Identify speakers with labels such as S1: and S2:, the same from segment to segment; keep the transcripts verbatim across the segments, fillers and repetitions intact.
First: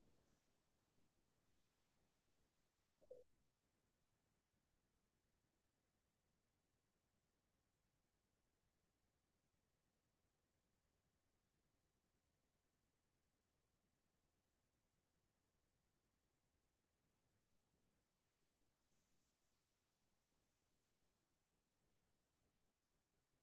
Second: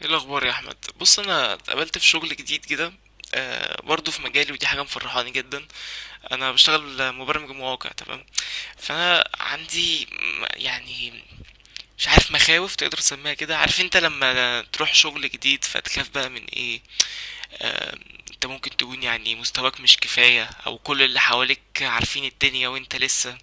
S1: ايه الاخبار يا احمد؟ بص، انا اتقابلت في شغل جديد كده. آه، برضه في مجالي، ودي حاجه مفرحاني جدا. انا بشتغل مبرمج مواقع. تمام. فانا عندي م- يعني مش عارف مخاوف تقدر تسميها كده. عارف انت لما تروح شغل جديد فتخاف بقى من ايه؟ آه. انت ممكن تكون يعني مستواك مش كفايه، او كل اللي حواليك عارفين الدنيا وانت لسه.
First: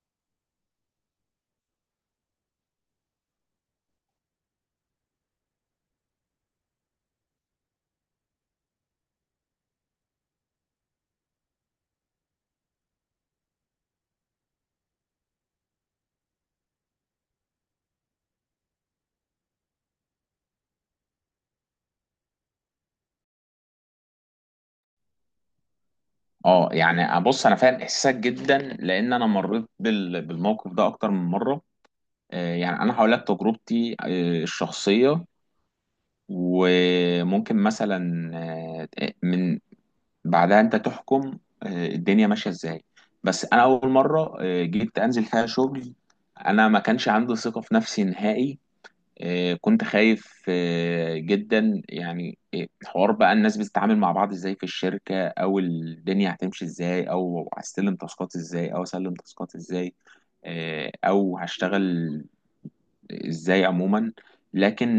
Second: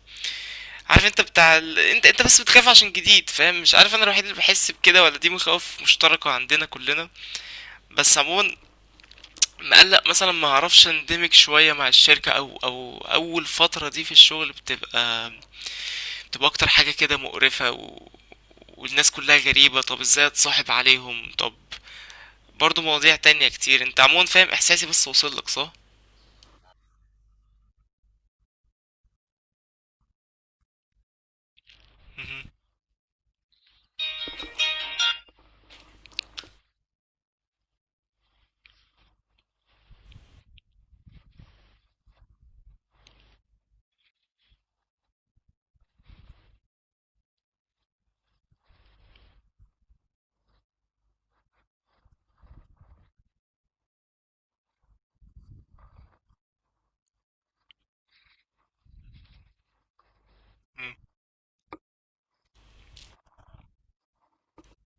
S1: عارف انت بتاع ال... انت انت بس بتخاف عشان جديد، فاهم؟ مش عارف، انا الوحيد اللي بحس بكده ولا دي مخاوف مشتركه عندنا كلنا؟ بس عموما مقلق مثلا ما اعرفش اندمج شويه مع الشركه، او او اول فتره دي في الشغل بتبقى بتبقى اكتر حاجه كده مقرفه، و... والناس كلها غريبه. طب ازاي اتصاحب عليهم؟ طب برضو مواضيع تانية كتير. انت عموما فاهم احساسي، بس وصل لك صح؟
S2: اه، يعني بص، انا فاهم احساسك جدا لان انا مريت بال- بالموقف ده اكتر من مره.
S1: مهم.
S2: آه، يعني انا هقول لك تجربتي آه، الشخصيه، وممكن مثلا آه، من بعدها انت تحكم آه، الدنيا ماشيه ازاي. بس انا اول مره آه، جيت انزل فيها شغل، انا ما كانش عندي ثقه في نفسي نهائي. آه، كنت خايف آه، جدا، يعني آه، حوار بقى الناس بتتعامل مع بعض ازاي في الشركة، او الدنيا هتمشي ازاي، او هستلم تاسكات ازاي، او اسلم تاسكات ازاي، آه،
S1: مم.
S2: او هشتغل ازاي عموما. لكن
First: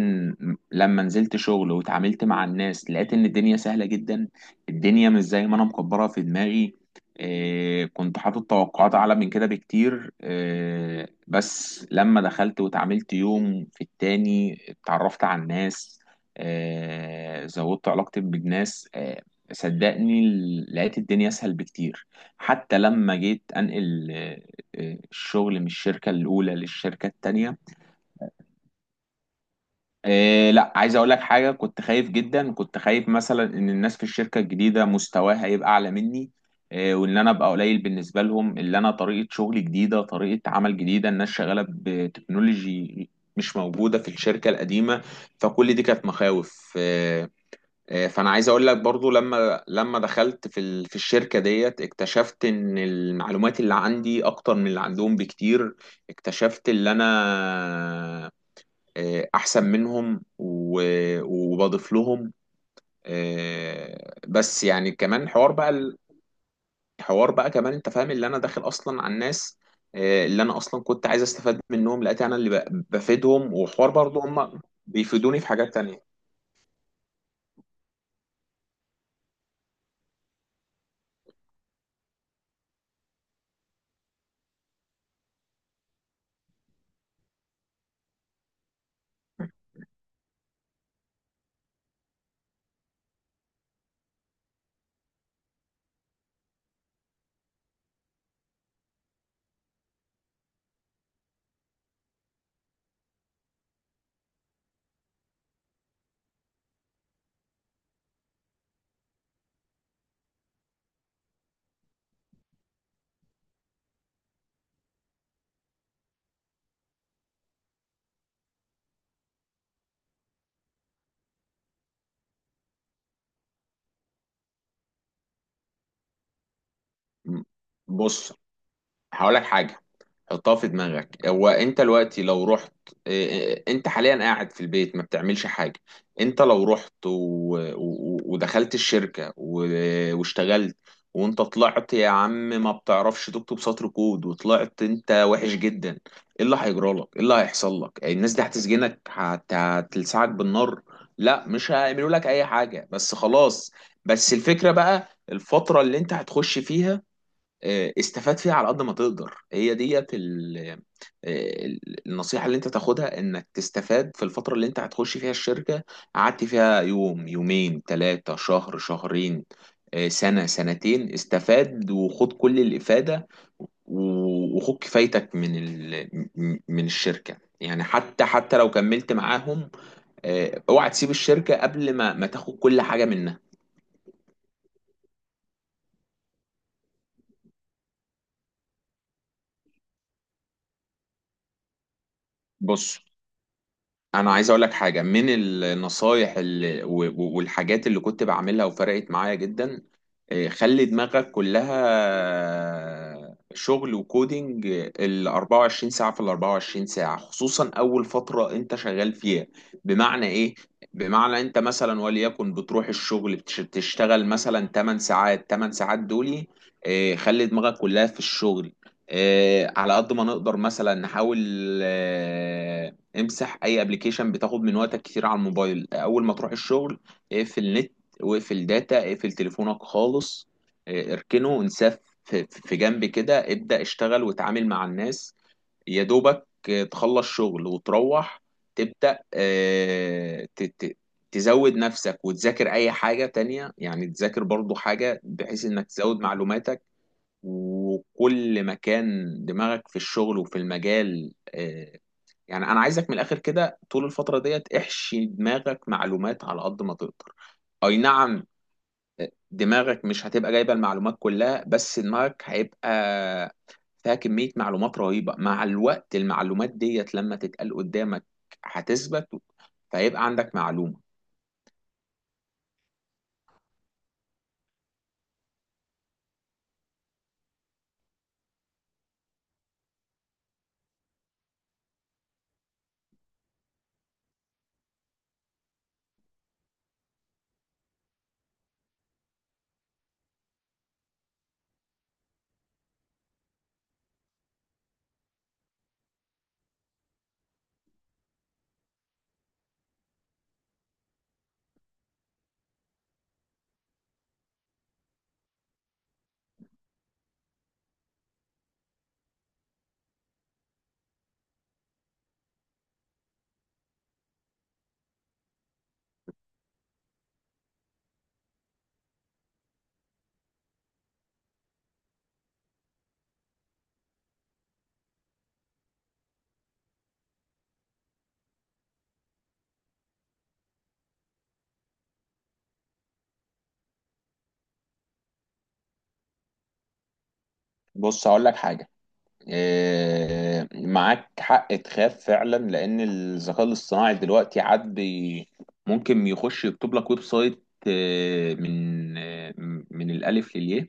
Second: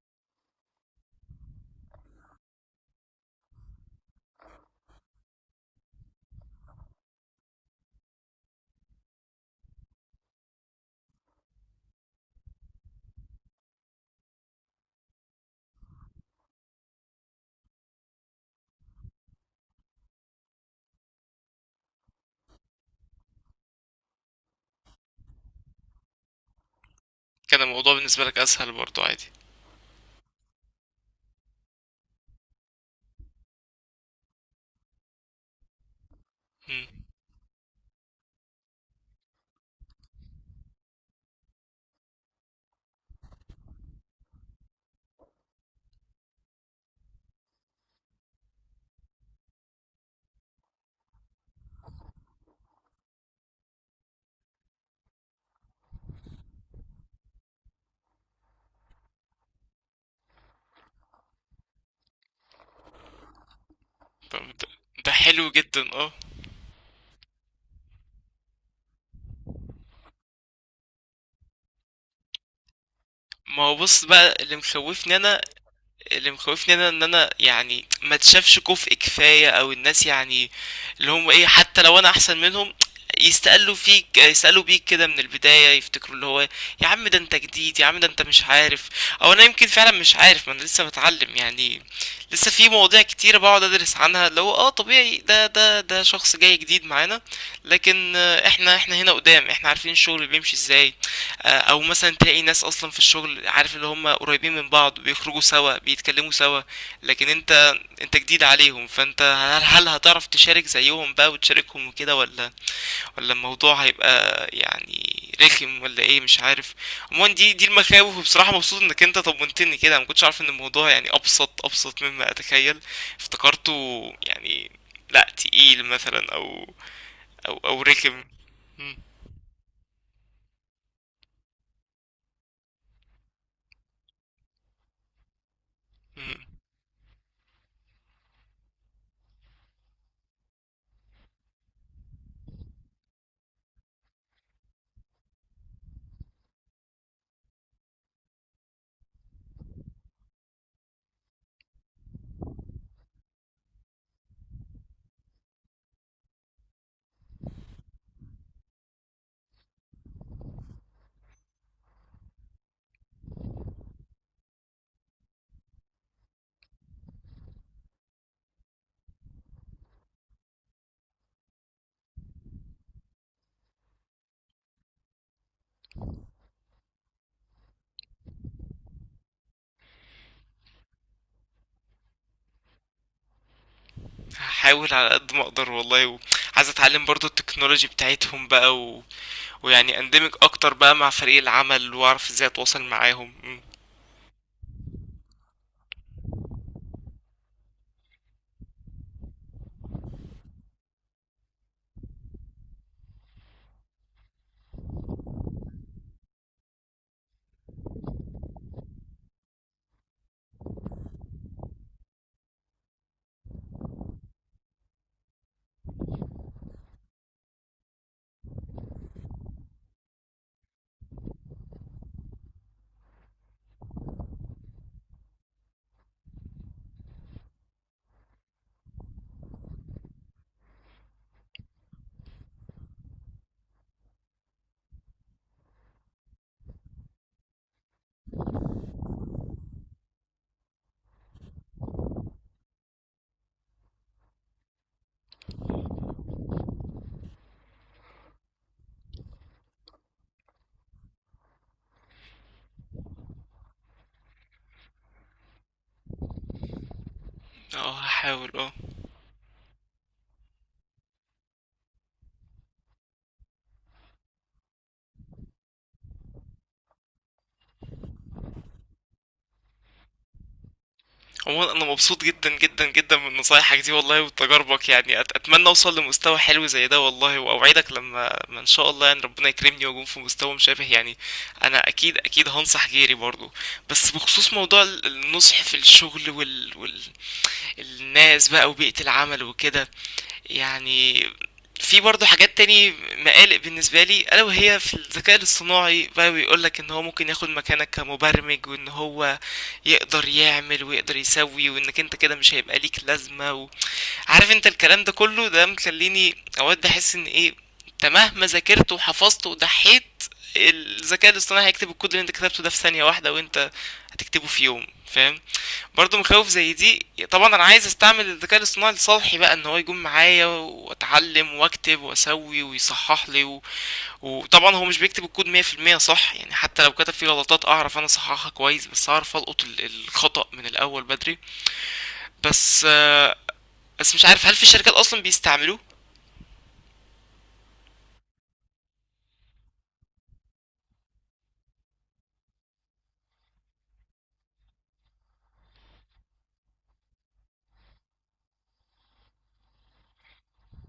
S2: لما نزلت شغل واتعاملت مع الناس، لقيت ان الدنيا سهلة جدا. الدنيا مش زي ما انا مكبرها في دماغي. إيه، كنت حاطط توقعات اعلى من كده بكتير، إيه، بس لما دخلت واتعاملت يوم في التاني اتعرفت على الناس، إيه، زودت علاقتي بالناس، إيه، صدقني، لقيت الدنيا اسهل بكتير. حتى لما جيت انقل إيه، إيه، الشغل من الشركة الاولى للشركة التانية.
S1: كان الموضوع بالنسبه لك اسهل برضو، عادي؟
S2: إيه لا، عايز اقول لك حاجه. كنت خايف جدا، كنت خايف مثلا ان الناس في الشركه الجديده مستواها هيبقى اعلى مني، إيه،
S1: مم.
S2: وان انا ابقى قليل بالنسبه لهم، اللي انا طريقه شغل جديده، طريقه عمل جديده، الناس شغاله بتكنولوجي مش موجوده في الشركه القديمه، فكل دي كانت مخاوف. إيه إيه، فانا عايز اقول لك برضو، لما لما دخلت في ال- في الشركه ديت، اكتشفت ان المعلومات اللي عندي اكتر من اللي عندهم بكتير. اكتشفت اللي انا آه، احسن منهم و- وبضيف لهم، آه،
S1: طب
S2: بس
S1: ده،
S2: يعني
S1: ده
S2: كمان
S1: حلو
S2: حوار بقى.
S1: جدا، اه.
S2: الحوار بقى كمان انت فاهم اللي انا داخل اصلا على الناس، آه، اللي انا اصلا كنت عايز استفاد منهم، لقيت انا اللي ب- بفيدهم،
S1: ما هو
S2: وحوار
S1: بص
S2: برضه
S1: بقى، اللي
S2: هم
S1: مخوفني انا
S2: بيفيدوني في حاجات تانية.
S1: اللي مخوفني انا ان انا يعني ما تشافش كفء كفايه، او الناس يعني اللي هم ايه، حتى لو انا احسن منهم يستقلوا فيك، يسألوا بيك كده من البداية، يفتكروا اللي هو يا عم ده انت جديد، يا عم ده انت مش عارف. او انا يمكن فعلا مش عارف، ما انا لسه بتعلم يعني. لسه في مواضيع كتيرة بقعد ادرس عنها، اللي هو اه طبيعي، ده ده ده شخص جاي جديد معانا. لكن آه، احنا احنا هنا قدام، احنا عارفين الشغل بيمشي ازاي. آه، او مثلا تلاقي ناس اصلا في الشغل، عارف، اللي هم قريبين من بعض بيخرجوا سوا، بيتكلموا سوا. لكن انت، انت جديد عليهم، فانت هل, هل هتعرف تشارك زيهم بقى وتشاركهم وكده، ولا ولا الموضوع هيبقى يعني رخم ولا ايه؟ مش عارف. عموما دي دي المخاوف. وبصراحة مبسوط انك انت طمنتني كده، ما كنتش عارف ان الموضوع يعني ابسط ابسط مما اتخيل، افتكرته يعني لا تقيل مثلا، او
S2: م-
S1: او او رخم.
S2: بص،
S1: مم.
S2: هقول لك حاجة، حطها في دماغك. هو انت دلوقتي لو رحت. اه، اه، انت حاليا قاعد في البيت ما بتعملش حاجة.
S1: مم.
S2: انت لو رحت و... و... ودخلت الشركة و... واشتغلت، وانت طلعت يا عم ما بتعرفش تكتب سطر كود، وطلعت انت وحش جدا، ايه اللي هيجرى لك؟ ايه اللي هيحصل لك؟ الناس دي هتسجنك، هت... هتلسعك بالنار؟ لا، مش هيعملوا لك اي حاجة، بس خلاص. بس الفكرة بقى، الفترة اللي انت هتخش فيها، آه، استفاد فيها على قد ما تقدر، هي ديت ال- آه، النصيحة اللي انت تاخدها، انك تستفاد في الفترة اللي انت هتخش فيها الشركة، قعدت فيها يوم، يومين، ثلاثة، شهر، شهرين، آه، سنة، سنتين، استفاد وخد كل الإفادة، و- وخد كفايتك من ال... م- من الشركة، يعني حتى حتى لو كملت معاهم. آه، اوعى تسيب الشركة قبل ما ما تاخد كل حاجة منها.
S1: هاحاول على قد ما اقدر والله. وعايز اتعلم برضو التكنولوجي بتاعتهم بقى، و... ويعني اندمج اكتر بقى مع فريق العمل، واعرف ازاي اتواصل
S2: بص،
S1: معاهم. مم.
S2: انا عايز اقول لك حاجه من النصايح اللي و- و- والحاجات اللي كنت بعملها وفرقت معايا جدا. إيه، خلي دماغك كلها شغل وكودينج ال أربعة وعشرين ساعه في ال أربعة وعشرين ساعه، خصوصا اول فتره انت شغال فيها. بمعنى ايه؟ بمعنى انت مثلا، وليكن بتروح الشغل بتش- بتشتغل مثلا تمن ساعات، تمانية ساعات دول، إيه، خلي دماغك كلها في الشغل. إيه، على قد ما نقدر مثلا، نحاول امسح اي ابلكيشن بتاخد من وقتك كتير على الموبايل. اول ما تروح الشغل اقفل نت، واقفل داتا، اقفل تليفونك خالص، اه، اركنه، انساه في في جنب كده، ابدأ اشتغل وتعامل مع الناس. يا دوبك اه، تخلص شغل وتروح، تبدأ اه، ت- ت- تزود نفسك وتذاكر اي حاجة تانية، يعني تذاكر برضو حاجة بحيث انك تزود معلوماتك. وكل ما كان دماغك في الشغل وفي المجال آه، يعني انا عايزك من الاخر كده، طول الفتره ديت احشي دماغك معلومات على قد ما تقدر. اي
S1: اه،
S2: نعم،
S1: هحاول، اه.
S2: دماغك مش هتبقى جايبه المعلومات كلها، بس دماغك هيبقى فيها كميه معلومات رهيبه. مع الوقت المعلومات ديت لما تتقال قدامك هتثبت، فيبقى عندك معلومه.
S1: عموما انا مبسوط جدا جدا جدا من نصايحك دي والله وتجاربك. يعني أت... اتمنى اوصل لمستوى حلو زي ده والله، واوعدك لما ما ان شاء الله يعني ربنا يكرمني واكون في مستوى مشابه يعني، انا اكيد اكيد هنصح غيري برضو. بس بخصوص موضوع ال- النصح في الشغل، وال... وال... الناس بقى وبيئة العمل وكده، يعني في برضه حاجات تاني مقالق بالنسبة لي، ألا وهي في الذكاء الاصطناعي بقى. بيقولك إن هو ممكن ياخد مكانك كمبرمج، وإن هو يقدر يعمل ويقدر يسوي، وإنك أنت كده مش هيبقى ليك لازمة، و... عارف انت الكلام ده كله، ده مخليني اوقات بحس ان ايه، انت مهما ذاكرت وحفظت وضحيت، الذكاء الاصطناعي هيكتب الكود اللي انت كتبته ده في ثانية واحدة، وانت هتكتبه في يوم، فاهم؟ برضه مخاوف زي دي. طبعا انا عايز استعمل الذكاء الاصطناعي لصالحي بقى، ان هو يكون معايا واتعلم واكتب واسوي ويصحح لي، و... وطبعا هو مش بيكتب الكود مية في المية صح يعني، حتى لو كتب فيه غلطات اعرف انا اصححها كويس، بس اعرف القط ال- الخطأ من الاول بدري. بس آه، بس مش عارف، هل في شركات اصلا بيستعملوه؟
S2: بص، هقول لك حاجه، آه، معاك حق تخاف فعلا، لان الذكاء الاصطناعي دلوقتي عاد بي- ممكن يخش يكتب لك ويب سايت آه، من آه، من الالف للياء،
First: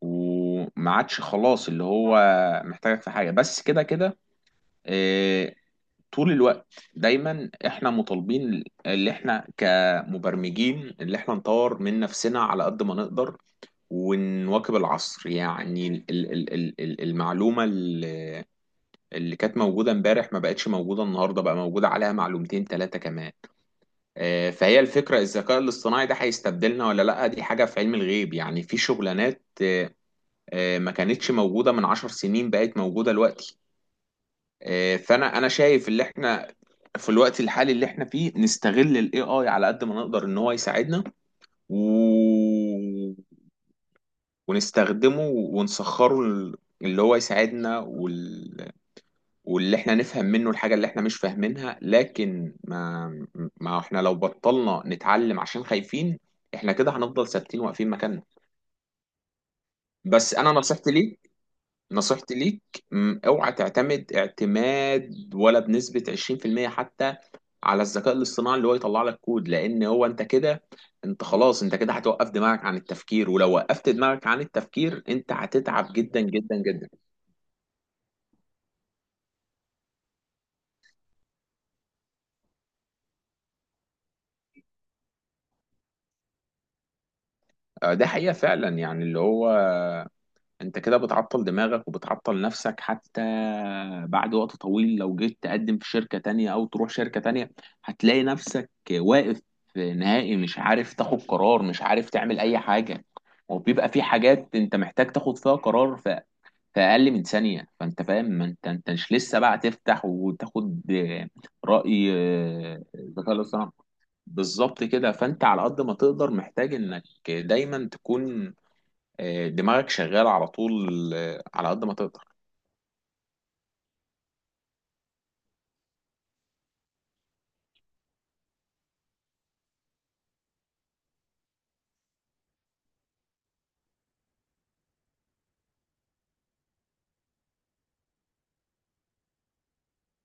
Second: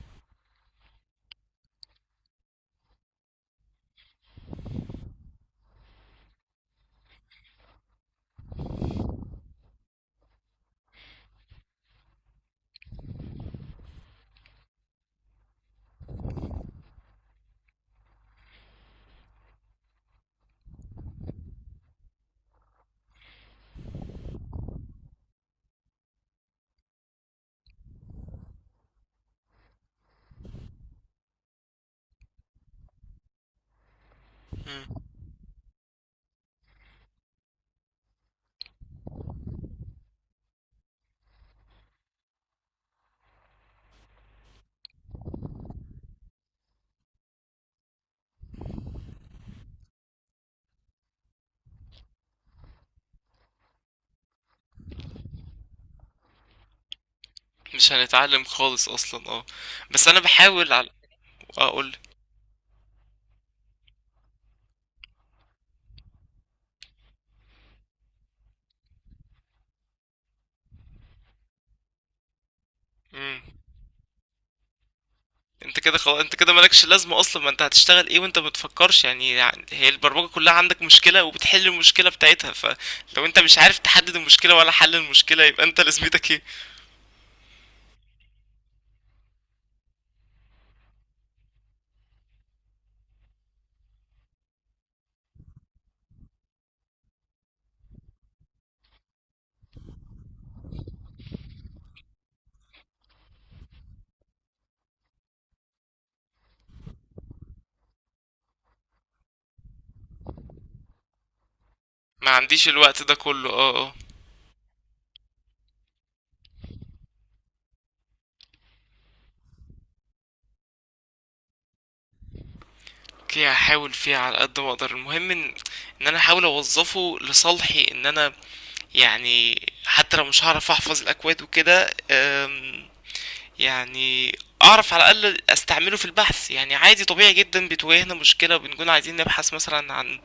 S2: وما عادش خلاص اللي هو محتاجك في حاجه، بس كده كده. آه، طول الوقت دايما احنا مطالبين، اللي احنا كمبرمجين، اللي احنا نطور من نفسنا على قد ما نقدر، ونواكب العصر، يعني ال- ال- ال- ال- المعلومه اللي كانت موجودة امبارح ما بقتش موجودة النهاردة، بقى موجودة عليها معلومتين ثلاثة كمان. آه، فهي الفكرة، الذكاء الاصطناعي ده هيستبدلنا ولا لأ؟ دي حاجة في علم الغيب. يعني في شغلانات آه، آه، ما كانتش موجودة من عشر سنين، بقت موجودة دلوقتي. آه،
S1: مم.
S2: فأنا أنا شايف اللي احنا في الوقت الحالي اللي احنا فيه، نستغل الاي اي على قد ما نقدر ان هو يساعدنا، و... ونستخدمه ونسخره، اللي هو يساعدنا وال... واللي احنا نفهم منه الحاجة اللي احنا مش فاهمينها. لكن ما ما احنا لو بطلنا نتعلم عشان خايفين، احنا كده هنفضل ثابتين واقفين
S1: مش
S2: مكاننا.
S1: هنتعلم خالص اصلا، اه. بس انا
S2: بس انا
S1: بحاول على
S2: نصيحتي ليك،
S1: اقول.
S2: نصيحتي ليك م، اوعى تعتمد اعتماد ولا بنسبة عشرين في المية حتى على الذكاء الاصطناعي اللي هو يطلع لك كود، لان هو انت كده، انت خلاص، انت كده هتوقف دماغك عن التفكير،
S1: امم.
S2: ولو وقفت دماغك عن التفكير انت
S1: انت
S2: هتتعب
S1: كده خلاص،
S2: جدا
S1: انت كده
S2: جدا
S1: مالكش
S2: جدا.
S1: لازمه اصلا. ما انت هتشتغل ايه وانت ما بتفكرش؟ يعني يعني هي البرمجه كلها عندك مشكله وبتحل المشكله بتاعتها، فلو انت مش عارف تحدد المشكله ولا حل المشكله، يبقى انت لازمتك ايه؟
S2: آه، ده حقيقة فعلا، يعني اللي هو انت كده بتعطل دماغك وبتعطل نفسك حتى. بعد وقت طويل لو جيت تقدم في شركة تانية او تروح شركة تانية، هتلاقي نفسك واقف نهائي، مش عارف تاخد قرار، مش عارف تعمل اي حاجة. وبيبقى في حاجات انت محتاج تاخد فيها قرار ف- في اقل من ثانية، فانت فاهم، ما انت انت مش لسه بقى تفتح وتاخد آه، رأي
S1: ما عنديش
S2: آه،
S1: الوقت ده
S2: الذكاء
S1: كله،
S2: الاصطناعي.
S1: اه، اه.
S2: بالظبط كده، فانت على قد ما تقدر محتاج انك دايما تكون آه، دماغك شغال على طول، آه، على قد ما تقدر.
S1: اوكي، هحاول فيه على قد ما اقدر. المهم ان ان انا احاول اوظفه لصالحي، ان انا يعني حتى لو مش هعرف احفظ الاكواد وكده، أم، يعني اعرف على الاقل استعمله في البحث. يعني عادي طبيعي جدا، بتواجهنا مشكله بنكون عايزين نبحث مثلا عن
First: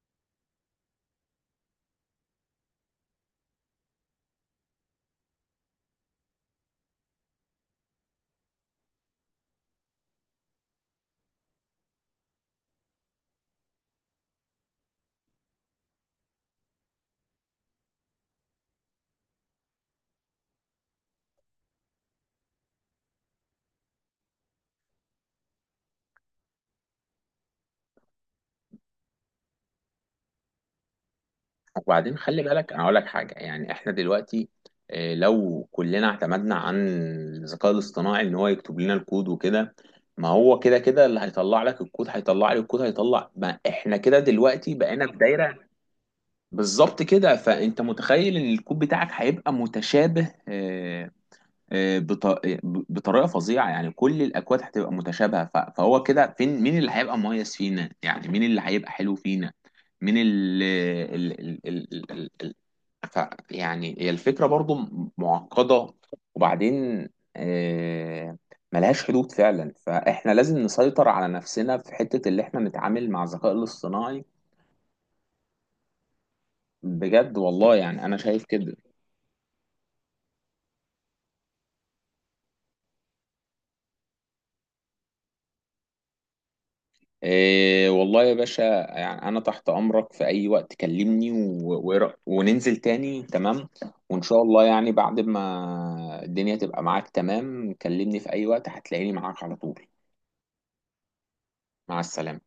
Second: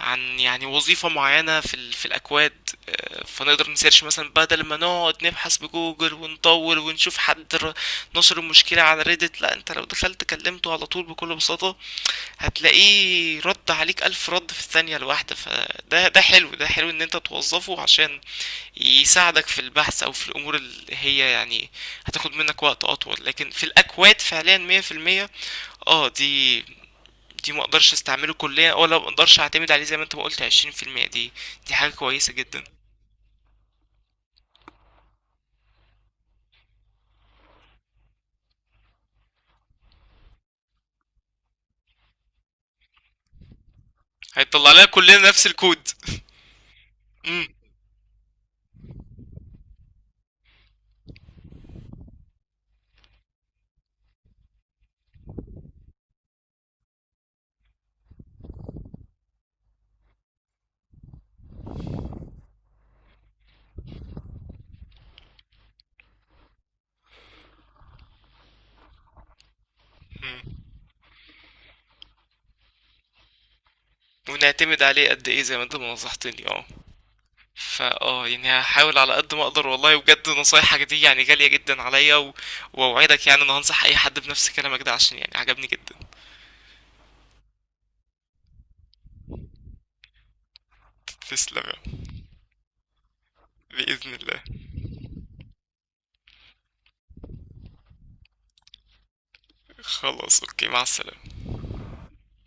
S1: عن يعني وظيفه معينه في ال... في الاكواد. آه، فنقدر نسيرش مثلا بدل ما نقعد نبحث بجوجل ونطول ونشوف حد ر- نشر المشكله على ريدت. لا، انت لو دخلت كلمته على طول بكل بساطه هتلاقيه رد عليك الف رد في الثانيه الواحده. فده ده حلو، ده حلو ان انت توظفه عشان يساعدك في البحث، او في الامور اللي هي يعني هتاخد منك وقت اطول. لكن في الاكواد فعليا مية في المية، اه، دي دي ما اقدرش استعمله كليا ولا ما اقدرش اعتمد عليه، زي ما انت ما قلت عشرين في المية. دي دي حاجة
S2: وبعدين
S1: كويسة
S2: خلي
S1: جدا.
S2: بالك، انا اقول لك حاجه، يعني احنا دلوقتي آه، لو كلنا اعتمدنا عن الذكاء الاصطناعي ان هو يكتب لنا الكود وكده، ما هو كده كده اللي هيطلع لك الكود هيطلع لي الكود هيطلع، ما احنا كده
S1: هيطلع
S2: دلوقتي
S1: لنا
S2: بقينا في
S1: كلنا نفس
S2: دايره.
S1: الكود.
S2: بالظبط كده،
S1: امم.
S2: فانت متخيل ان الكود بتاعك هيبقى متشابه آه، آه، بط- بطريقه فظيعه، يعني كل الاكواد هتبقى متشابهه، ف- فهو كده فين؟ مين اللي هيبقى مميز فينا؟ يعني مين اللي هيبقى حلو فينا؟ مين ال ال ال ال ال ال ف يعني هي الفكره برضو م- معقده. وبعدين آه، ملهاش حدود فعلا، فاحنا لازم نسيطر على نفسنا في حته اللي احنا نتعامل مع الذكاء الاصطناعي.
S1: ونعتمد عليه قد ايه، زي ما انت ما نصحتني، اه.
S2: بجد والله،
S1: فا،
S2: يعني انا
S1: اه،
S2: شايف
S1: يعني
S2: كده.
S1: هحاول على قد ما اقدر والله. وبجد نصايحك دي يعني غالية جدا عليا، و... واوعدك يعني ان هنصح اي حد بنفس كلامك ده، عشان يعني عجبني جدا.
S2: إيه والله يا باشا، يعني أنا تحت أمرك في أي وقت، كلمني و...
S1: تسلم يا عم.
S2: و... وننزل تاني، تمام.
S1: بإذن
S2: وإن
S1: الله.
S2: شاء الله، يعني بعد ما الدنيا تبقى معاك تمام، كلمني في أي وقت، هتلاقيني معاك على طول.
S1: خلاص اوكي، مع السلامة.
S2: مع السلامة.